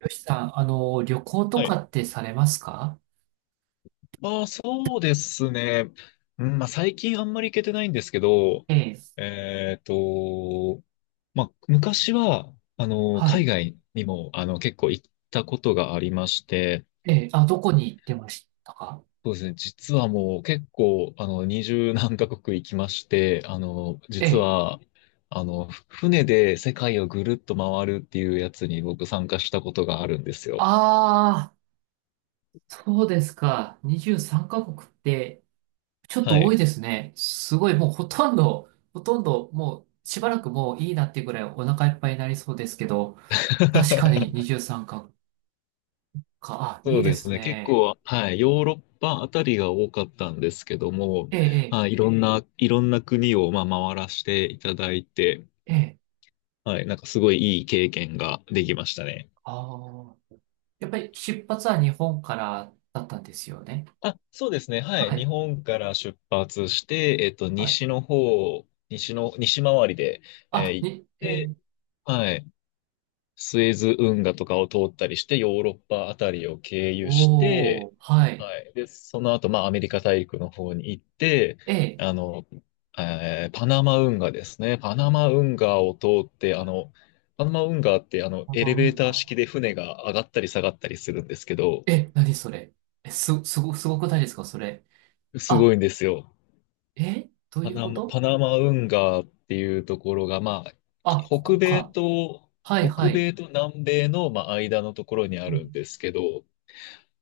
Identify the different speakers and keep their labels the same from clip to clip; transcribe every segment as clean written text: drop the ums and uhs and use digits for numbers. Speaker 1: よしさん、旅行と
Speaker 2: は
Speaker 1: か
Speaker 2: い。
Speaker 1: ってされますか？
Speaker 2: ああ、そうですね。うん、まあ、最近あんまり行けてないんですけど、
Speaker 1: ええ。
Speaker 2: えっと、まあ、昔は、
Speaker 1: は
Speaker 2: 海
Speaker 1: い。
Speaker 2: 外にも、結構行ったことがありまして、
Speaker 1: ええ。あ、どこに行ってましたか？
Speaker 2: そうですね。実はもう結構、二十何カ国行きまして、
Speaker 1: え
Speaker 2: 実
Speaker 1: え。
Speaker 2: は、船で世界をぐるっと回るっていうやつに僕参加したことがあるんですよ。
Speaker 1: ああ、そうですか。23カ国って、ちょっ
Speaker 2: は
Speaker 1: と多
Speaker 2: い。
Speaker 1: いですね。すごい、もうほとんど、ほとんど、もう、しばらくもういいなっていうぐらいお腹いっぱいになりそうですけど、確かに 23カ国か。あ、
Speaker 2: そ
Speaker 1: いい
Speaker 2: う
Speaker 1: で
Speaker 2: です
Speaker 1: す
Speaker 2: ね。結
Speaker 1: ね。
Speaker 2: 構、はい、ヨーロッパあたりが多かったんですけども、
Speaker 1: ええ、
Speaker 2: はい、いろんな国を、まあ、回らせていただいて、
Speaker 1: ええ、ええ。
Speaker 2: はい、なんかすごいいい経験ができましたね。
Speaker 1: ああ。やっぱり出発は日本からだったんですよね。
Speaker 2: あ、そうですね。はい、
Speaker 1: は
Speaker 2: 日
Speaker 1: い。
Speaker 2: 本から出発して、
Speaker 1: はい。
Speaker 2: 西の方、西回りで、
Speaker 1: あ、
Speaker 2: 行っ
Speaker 1: に、え。
Speaker 2: て、はい、スエズ運河とかを通ったりして、ヨーロッパあたりを経由して、
Speaker 1: おー、はい。
Speaker 2: はい。で、その後、まあ、アメリカ大陸の方に行って、
Speaker 1: え、
Speaker 2: あの、パナマ運河ですね。パナマ運河を通って、パナマ運河って、エレ
Speaker 1: な
Speaker 2: ベー
Speaker 1: ん
Speaker 2: ター
Speaker 1: か、
Speaker 2: 式で船が上がったり下がったりするんですけど、
Speaker 1: え、何それ？え、すごくないですかそれ？
Speaker 2: す
Speaker 1: あ、
Speaker 2: ごいんですよ。
Speaker 1: え、どう
Speaker 2: パ
Speaker 1: いう
Speaker 2: ナ
Speaker 1: こ
Speaker 2: マ、
Speaker 1: と？
Speaker 2: パナマ運河っていうところが、まあ、
Speaker 1: あ、こ
Speaker 2: 北
Speaker 1: こ
Speaker 2: 米
Speaker 1: か。
Speaker 2: と、
Speaker 1: はいは
Speaker 2: 北
Speaker 1: い。
Speaker 2: 米と南米の、まあ、間のところにあ
Speaker 1: う
Speaker 2: るん
Speaker 1: ん。
Speaker 2: ですけど、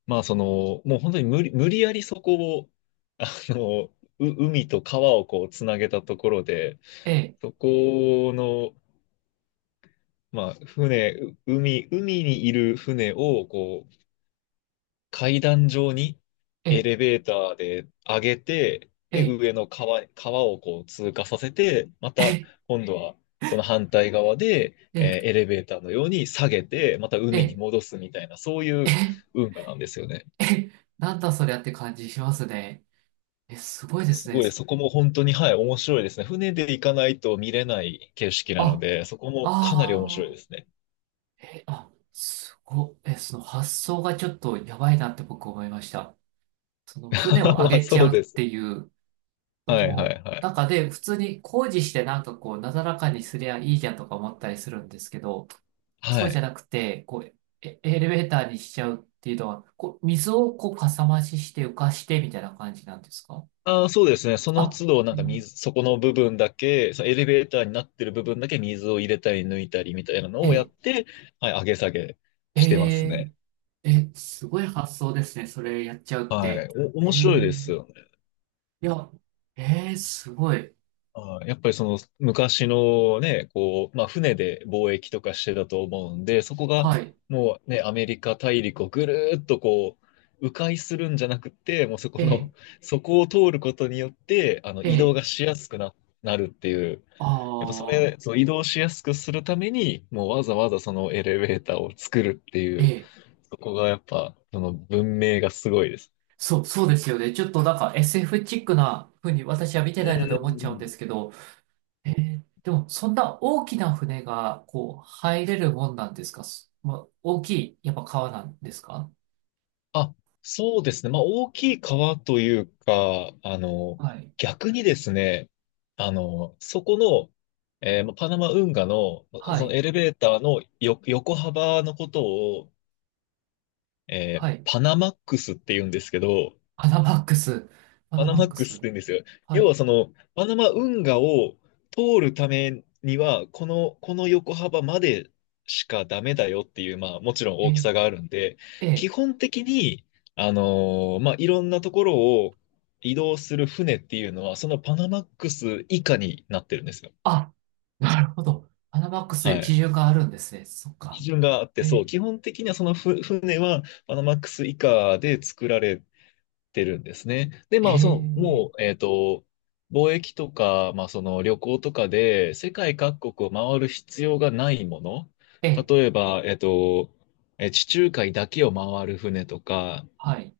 Speaker 2: まあ、その、もう本当に無理やりそこを、あの、海と川をこう、つなげたところで、
Speaker 1: え、
Speaker 2: そこの、まあ、船、う海、海にいる船を、こう、階段状にエ
Speaker 1: え、
Speaker 2: レベーターで上げて、で、
Speaker 1: え、
Speaker 2: 上の川、川をこう通過させて、ま
Speaker 1: え、
Speaker 2: た、
Speaker 1: え、
Speaker 2: 今度は、その反対側で、
Speaker 1: え、
Speaker 2: エレベーターのように下げて、また海に
Speaker 1: え、
Speaker 2: 戻すみたいな、そうい
Speaker 1: え、
Speaker 2: う運河なんですよね。
Speaker 1: え、なんだそりゃって感じしますね。え、すごいで
Speaker 2: す
Speaker 1: すね。
Speaker 2: ごい、そこも本当に、はい、面白いですね。船で行かないと見れない景色なの
Speaker 1: あ、
Speaker 2: で、そこもかなり面白
Speaker 1: あ
Speaker 2: いで
Speaker 1: ー、
Speaker 2: すね。
Speaker 1: え、あ、すご、え、その発想がちょっとやばいなって僕思いました。その船を 上
Speaker 2: まあ、
Speaker 1: げち
Speaker 2: そう
Speaker 1: ゃうっ
Speaker 2: です。
Speaker 1: ていう、そ
Speaker 2: はい、はい、
Speaker 1: の
Speaker 2: はい。
Speaker 1: 中で普通に工事してなんかこうなだらかにすりゃいいじゃんとか思ったりするんですけど、
Speaker 2: は
Speaker 1: そうじゃ
Speaker 2: い。
Speaker 1: なくて、こうエレベーターにしちゃうっていうのは、こう、水をこうかさ増しして浮かしてみたいな感じなんですか？
Speaker 2: ああ、そうですね。その
Speaker 1: あ、
Speaker 2: 都度、なん
Speaker 1: え
Speaker 2: かそこの部分だけ、そのエレベーターになってる部分だけ水を入れたり抜いたりみたいなのをやっ
Speaker 1: え
Speaker 2: て、はい、上げ下げ
Speaker 1: え
Speaker 2: してます
Speaker 1: え
Speaker 2: ね。
Speaker 1: ええすごい発想ですね。それやっちゃうっ
Speaker 2: は
Speaker 1: て。
Speaker 2: い。
Speaker 1: え
Speaker 2: 面白い
Speaker 1: え、
Speaker 2: ですよね。
Speaker 1: いや、ええすごい。
Speaker 2: やっぱりその昔のね、こう、まあ船で貿易とかしてたと思うんで、そこが
Speaker 1: はい。
Speaker 2: もうね、アメリカ大陸をぐるーっとこう、迂回するんじゃなくて、もうそこ
Speaker 1: え
Speaker 2: の、そこを通ることによって、あの
Speaker 1: え、
Speaker 2: 移動がしやすくな、なるっていう、やっぱ
Speaker 1: ああ
Speaker 2: その移動しやすくするために、もうわざわざそのエレベーターを作るっていう、
Speaker 1: ええ
Speaker 2: そこがやっぱ、その文明がすごいです。
Speaker 1: そう、そうですよね。ちょっとなんか SF チックな風に私は見て
Speaker 2: うん
Speaker 1: ないので
Speaker 2: う
Speaker 1: 思っ
Speaker 2: ん
Speaker 1: ち
Speaker 2: う
Speaker 1: ゃうんで
Speaker 2: ん。
Speaker 1: すけど、でもそんな大きな船がこう入れるもんなんですか？まあ、大きい、やっぱ川なんですか？
Speaker 2: あ、そうですね。まあ、大きい川というか、
Speaker 1: はい。
Speaker 2: 逆にですね、あの、そこの、えーまあパナマ運河の、
Speaker 1: は
Speaker 2: その
Speaker 1: い。
Speaker 2: エレベーターの横幅のことを、
Speaker 1: はい。
Speaker 2: パナマックスって言うんですけど、
Speaker 1: パナマックス。パ
Speaker 2: パ
Speaker 1: ナ
Speaker 2: ナ
Speaker 1: マ
Speaker 2: マ
Speaker 1: ッ
Speaker 2: ッ
Speaker 1: ク
Speaker 2: クス
Speaker 1: ス。
Speaker 2: って言うんですよ。
Speaker 1: は
Speaker 2: 要
Speaker 1: い。
Speaker 2: はその、パナマ運河を通るためには、この横幅までしかダメだよっていう、まあ、もちろん大きさ
Speaker 1: え
Speaker 2: があるんで、基
Speaker 1: え。
Speaker 2: 本的に、まあ、いろんなところを移動する船っていうのは、そのパナマックス以下になってるんですよ。
Speaker 1: あ、なるほど。パナマックスとい
Speaker 2: は
Speaker 1: う基
Speaker 2: い。
Speaker 1: 準があるんですね。そっか。
Speaker 2: 基準があって、そ
Speaker 1: え
Speaker 2: う、基本的にはその船はパナマックス以下で作られてるんですね。で、
Speaker 1: え
Speaker 2: まあ、
Speaker 1: ー
Speaker 2: その、もう、貿易とか、まあ、その旅行とかで世界各国を回る必要がないもの。
Speaker 1: え
Speaker 2: 例えば、地中海だけを回る船とか、
Speaker 1: はい。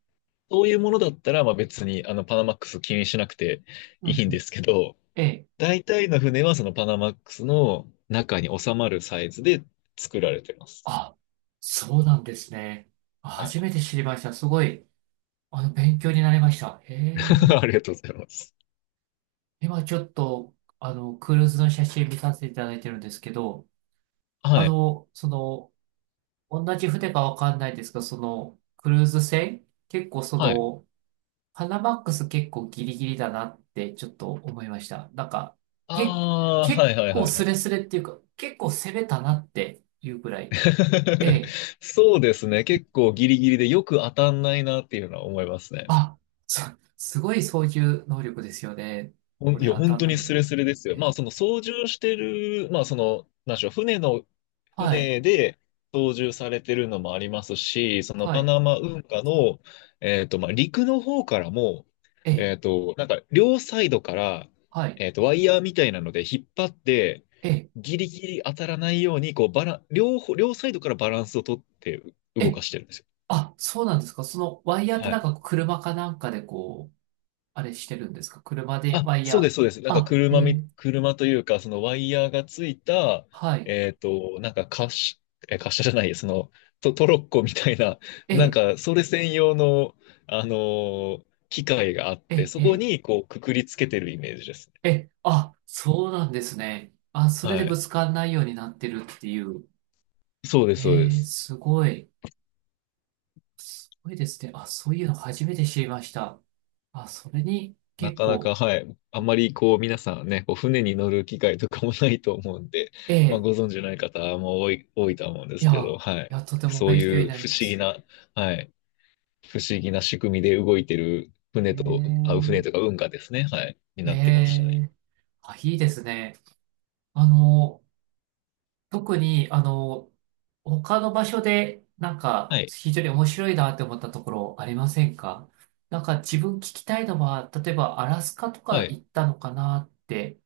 Speaker 2: そういうものだったら、まあ別に、パナマックス気にしなくて
Speaker 1: う
Speaker 2: い
Speaker 1: ん
Speaker 2: いん
Speaker 1: う
Speaker 2: で
Speaker 1: ん。
Speaker 2: すけど、
Speaker 1: え。
Speaker 2: 大体の船はそのパナマックスの中に収まるサイズで作られてます。
Speaker 1: あ、そうなんですね。あ、
Speaker 2: は
Speaker 1: 初
Speaker 2: い。
Speaker 1: めて知りました。すごい、勉強になりました。へえ。
Speaker 2: ありがとうございます。
Speaker 1: 今ちょっと、クルーズの写真見させていただいてるんですけど、
Speaker 2: はい。
Speaker 1: その、同じ船かわかんないですが、その、クルーズ船、結構そ
Speaker 2: はい。
Speaker 1: の、パナマックス結構ギリギリだなってちょっと思いました。なんか、け、
Speaker 2: ああ、
Speaker 1: 結
Speaker 2: はいはい
Speaker 1: 構
Speaker 2: はい
Speaker 1: ス
Speaker 2: は
Speaker 1: レ
Speaker 2: い。
Speaker 1: スレっていうか、結構攻めたなっていうくらい。ええ。
Speaker 2: そうですね。結構ギリギリでよく当たんないなっていうのは思いますね。
Speaker 1: あ、す、すごい操縦能力ですよね。
Speaker 2: ほん
Speaker 1: こ
Speaker 2: い
Speaker 1: れ
Speaker 2: や、
Speaker 1: 当た
Speaker 2: 本
Speaker 1: ん
Speaker 2: 当
Speaker 1: ない
Speaker 2: に
Speaker 1: の。
Speaker 2: スレスレですよ。ま
Speaker 1: え
Speaker 2: あ、
Speaker 1: ー、
Speaker 2: その操縦してる、まあ、その、なんでしょう、
Speaker 1: はい、
Speaker 2: 船で操縦されてるのもありますし、その
Speaker 1: は
Speaker 2: パ
Speaker 1: い、
Speaker 2: ナマ運河の、まあ、陸の方からも、
Speaker 1: えー、
Speaker 2: なんか、両サイドから、
Speaker 1: はい、
Speaker 2: ワイヤーみたいなので引っ張って、
Speaker 1: え
Speaker 2: ギリギリ当たらないように、こう、バラン、両方、両サイドからバランスをとって
Speaker 1: ー、
Speaker 2: 動
Speaker 1: え
Speaker 2: か
Speaker 1: ー、
Speaker 2: してるんですよ。
Speaker 1: あ、そうなんですか。そのワイヤーって
Speaker 2: は
Speaker 1: なん
Speaker 2: い。
Speaker 1: か車かなんかでこう、あれしてるんですか。車で
Speaker 2: あ、
Speaker 1: ワイヤ
Speaker 2: そうで
Speaker 1: ー。
Speaker 2: す、そうです。なんか
Speaker 1: あ、えー、
Speaker 2: 車というか、そのワイヤーがついた、
Speaker 1: はい、
Speaker 2: なんか滑車、滑車じゃない、その、トロッコみたいな、なん
Speaker 1: え
Speaker 2: か、それ専用の、あの機械があっ
Speaker 1: ー、
Speaker 2: て、
Speaker 1: えー、
Speaker 2: そこ
Speaker 1: え
Speaker 2: に、こう、くくりつけてるイメージですね。
Speaker 1: ー、えー、あ、そうなんですね。あ、それで
Speaker 2: は
Speaker 1: ぶ
Speaker 2: い。
Speaker 1: つかんないようになってるっていう。
Speaker 2: そうです、そうで
Speaker 1: えー、
Speaker 2: す。
Speaker 1: すごい。すごいですね。あ、そういうの初めて知りました。あ、それに
Speaker 2: な
Speaker 1: 結
Speaker 2: かなか、
Speaker 1: 構。
Speaker 2: はい。あんまり、こう、皆さんね、こう船に乗る機会とかもないと思うんで、
Speaker 1: え
Speaker 2: まあ、
Speaker 1: え、
Speaker 2: ご存知ない方も多いとは思うんで
Speaker 1: い
Speaker 2: すけ
Speaker 1: や、
Speaker 2: ど、は
Speaker 1: い
Speaker 2: い。
Speaker 1: や、とても
Speaker 2: そう
Speaker 1: 勉強に
Speaker 2: いう
Speaker 1: なり
Speaker 2: 不
Speaker 1: ま
Speaker 2: 思議
Speaker 1: す。
Speaker 2: な、はい。不思議な仕組みで動いてる
Speaker 1: え
Speaker 2: 船とか運河ですね。はい。に
Speaker 1: え、
Speaker 2: なってましたね。
Speaker 1: ええ、あ、いいですね。あの、特に、他の場所で、なんか、
Speaker 2: はい。
Speaker 1: 非常に面白いなって思ったところありませんか？なんか、自分聞きたいのは、例えば、アラスカとか
Speaker 2: はい。
Speaker 1: 行ったのかなって、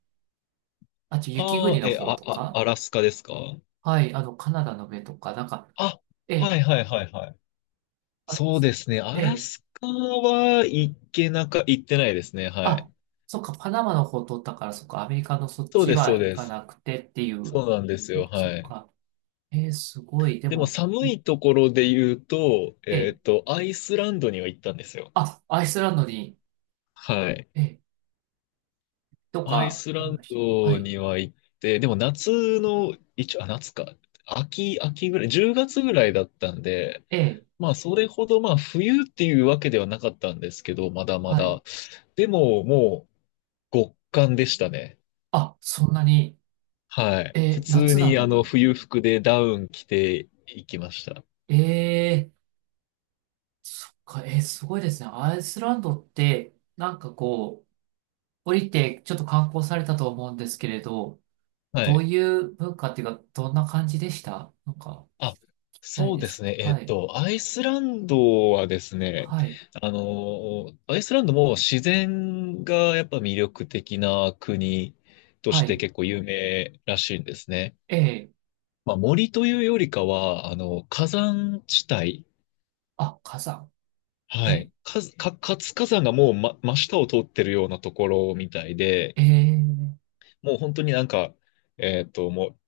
Speaker 1: あと、雪
Speaker 2: あー
Speaker 1: 国の
Speaker 2: え、
Speaker 1: 方
Speaker 2: あ、
Speaker 1: と
Speaker 2: あ、
Speaker 1: か、
Speaker 2: アラスカですか
Speaker 1: はい、カナダの上とか、なんか、
Speaker 2: あ、
Speaker 1: え
Speaker 2: は
Speaker 1: え、
Speaker 2: いはいはいはい。そうですね。ア
Speaker 1: あ、
Speaker 2: ラ
Speaker 1: ええ。
Speaker 2: スカは行ってないですね。は
Speaker 1: あ、
Speaker 2: い。
Speaker 1: そっか、パナマの方通ったから、そっか、アメリカのそっ
Speaker 2: そう
Speaker 1: ち
Speaker 2: です、そう
Speaker 1: は行
Speaker 2: で
Speaker 1: か
Speaker 2: す。
Speaker 1: なくてっていう。
Speaker 2: そうなんです
Speaker 1: そっ
Speaker 2: よ。
Speaker 1: か、そっ
Speaker 2: はい。
Speaker 1: か。えー、すごい。で
Speaker 2: でも
Speaker 1: も、
Speaker 2: 寒いところで言うと、
Speaker 1: えー、
Speaker 2: アイスランドには行ったんですよ。
Speaker 1: あ、アイスランドに、
Speaker 2: はい。
Speaker 1: えー、と
Speaker 2: アイ
Speaker 1: か、
Speaker 2: ス
Speaker 1: あり
Speaker 2: ラン
Speaker 1: ました。は
Speaker 2: ド
Speaker 1: い。
Speaker 2: には行って、でも夏の、一応、あ、夏か。秋ぐらい、10月ぐらいだったんで、
Speaker 1: えー、
Speaker 2: まあ、それほど、まあ、冬っていうわけではなかったんですけど、まだま
Speaker 1: はい。
Speaker 2: だ。でも、もう、極寒でしたね。
Speaker 1: あ、そんなに、
Speaker 2: はい。普
Speaker 1: えー、
Speaker 2: 通
Speaker 1: 夏な
Speaker 2: に、
Speaker 1: のに。
Speaker 2: 冬服でダウン着ていきました。
Speaker 1: えー、そっか、えー、すごいですね。アイスランドって、なんかこう、降りて、ちょっと観光されたと思うんですけれど、
Speaker 2: は
Speaker 1: どう
Speaker 2: い。
Speaker 1: いう文化っていうか、どんな感じでした？なんか、
Speaker 2: あ、
Speaker 1: みたい
Speaker 2: そう
Speaker 1: で
Speaker 2: です
Speaker 1: す。
Speaker 2: ね。
Speaker 1: はい。
Speaker 2: アイスランドはですね、
Speaker 1: はい。
Speaker 2: アイスランドも自然がやっぱ魅力的な国と
Speaker 1: は
Speaker 2: して
Speaker 1: い。
Speaker 2: 結構有名らしいんですね。
Speaker 1: ええ。
Speaker 2: まあ、森というよりかは、火山地帯。
Speaker 1: あ、火山。え
Speaker 2: はい。
Speaker 1: え。
Speaker 2: 活火山がもう、真下を通ってるようなところみたいで、
Speaker 1: ええ。
Speaker 2: もう本当になんか、も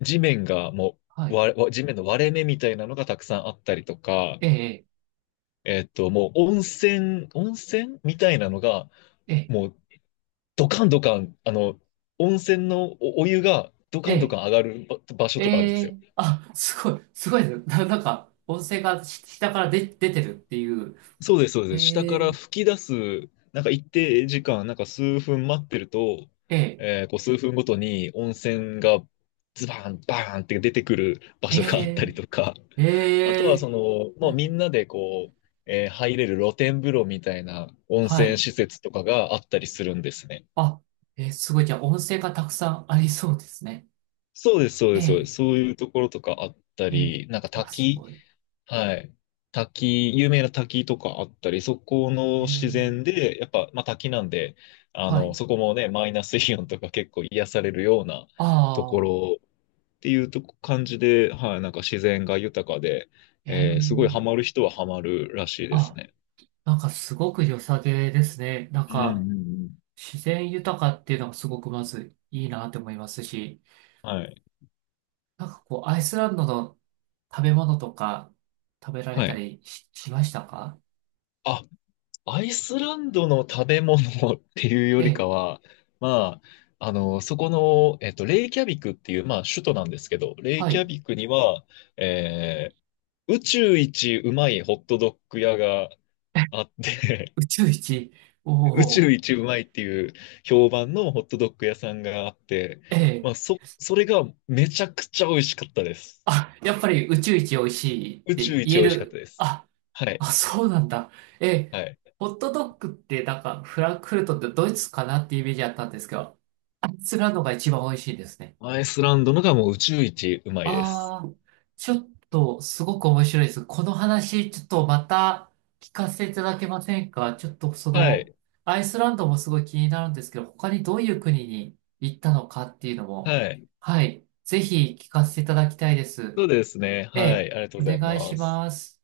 Speaker 2: う地面がも
Speaker 1: は
Speaker 2: う、
Speaker 1: い。
Speaker 2: わ、わ地面の割れ目みたいなのがたくさんあったりとか、
Speaker 1: ええ。
Speaker 2: もう温泉みたいなのが、
Speaker 1: ええ。
Speaker 2: もうドカンドカン、温泉のお湯がド
Speaker 1: え
Speaker 2: カンド
Speaker 1: え。
Speaker 2: カン上がる場所とかあるんで
Speaker 1: え
Speaker 2: すよ。
Speaker 1: え。あ、すごい。すごいですね。なんか、音声がし下から出てるっていう。
Speaker 2: そうです、そうです。下か
Speaker 1: え
Speaker 2: ら
Speaker 1: え。
Speaker 2: 吹き出す、なんか一定時間、なんか数分待ってると、
Speaker 1: ええ。
Speaker 2: こう数分ごとに温泉がズバーン、バーンって出てくる場
Speaker 1: え
Speaker 2: 所があったり
Speaker 1: え。
Speaker 2: とか、あと
Speaker 1: え
Speaker 2: は
Speaker 1: え。
Speaker 2: その、
Speaker 1: う
Speaker 2: もうみん
Speaker 1: ん。
Speaker 2: なでこう、入れる露天風呂みたいな温
Speaker 1: は
Speaker 2: 泉
Speaker 1: い。
Speaker 2: 施設とかがあったりするんですね。
Speaker 1: あ、すごい。じゃあ、音声がたくさんありそうですね。
Speaker 2: そうです、そう
Speaker 1: え
Speaker 2: です、そうで
Speaker 1: え。
Speaker 2: す。そういうところとかあった
Speaker 1: ええ。
Speaker 2: り、なんか
Speaker 1: あ、す
Speaker 2: 滝、
Speaker 1: ごい。
Speaker 2: はい。滝、有名な滝とかあったり、そこの
Speaker 1: え
Speaker 2: 自然
Speaker 1: え。
Speaker 2: で、やっぱ、まあ滝なんで、
Speaker 1: はい。
Speaker 2: そこもね、マイナスイオンとか結構癒されるような
Speaker 1: あ
Speaker 2: とこ
Speaker 1: あ。
Speaker 2: ろっていうとこ感じで、はい、なんか自然が豊かで、
Speaker 1: え
Speaker 2: すごいハ
Speaker 1: え。
Speaker 2: マる人はハマるらしいです
Speaker 1: あ、
Speaker 2: ね。
Speaker 1: なんかすごく良さげですね。なん
Speaker 2: うんう
Speaker 1: か、
Speaker 2: んうん。
Speaker 1: 自然豊かっていうのがすごくまずいいなって思いますし、
Speaker 2: はい。
Speaker 1: なんかこう、アイスランドの食べ物とか食べられ
Speaker 2: は
Speaker 1: た
Speaker 2: い。
Speaker 1: りしましたか？
Speaker 2: あ、アイスランドの食べ物 っていうよ
Speaker 1: え
Speaker 2: り
Speaker 1: え、
Speaker 2: かは、まあ、あの、そこの、えっと、レイキャビクっていう、まあ、首都なんですけど、レイ
Speaker 1: は
Speaker 2: キャ
Speaker 1: い。
Speaker 2: ビクには、えー宇宙一うまいホットドッグ屋が あって
Speaker 1: 宇宙一。お
Speaker 2: 宇宙
Speaker 1: お、
Speaker 2: 一うまいっていう評判のホットドッグ屋さんがあって、
Speaker 1: え
Speaker 2: まあ、
Speaker 1: え。
Speaker 2: それがめちゃくちゃ美味しかったです。
Speaker 1: あ、やっぱり宇宙一美味しいっ
Speaker 2: 宇宙
Speaker 1: て言
Speaker 2: 一
Speaker 1: え
Speaker 2: 美味しかった
Speaker 1: る。
Speaker 2: です。
Speaker 1: あ、
Speaker 2: はい、
Speaker 1: あ、そうなんだ。ええ、
Speaker 2: はい。
Speaker 1: ホットドッグってなんかフランクフルトってドイツかなってイメージあったんですけど、アイスランドが一番美味しいですね。
Speaker 2: アイスランドのがもう宇宙一うまいです。
Speaker 1: ああ、ちょっとすごく面白いです。この話、ちょっとまた聞かせていただけませんか？ちょっとそ
Speaker 2: は
Speaker 1: の、
Speaker 2: い、
Speaker 1: アイスランドもすごい気になるんですけど、他にどういう国に行ったのかっていうのも、
Speaker 2: はい。
Speaker 1: はい、ぜひ聞かせていただきたいです。
Speaker 2: そうですね。
Speaker 1: え
Speaker 2: は
Speaker 1: え、
Speaker 2: い。ありがとう
Speaker 1: お
Speaker 2: ござい
Speaker 1: 願い
Speaker 2: ま
Speaker 1: し
Speaker 2: す。
Speaker 1: ます。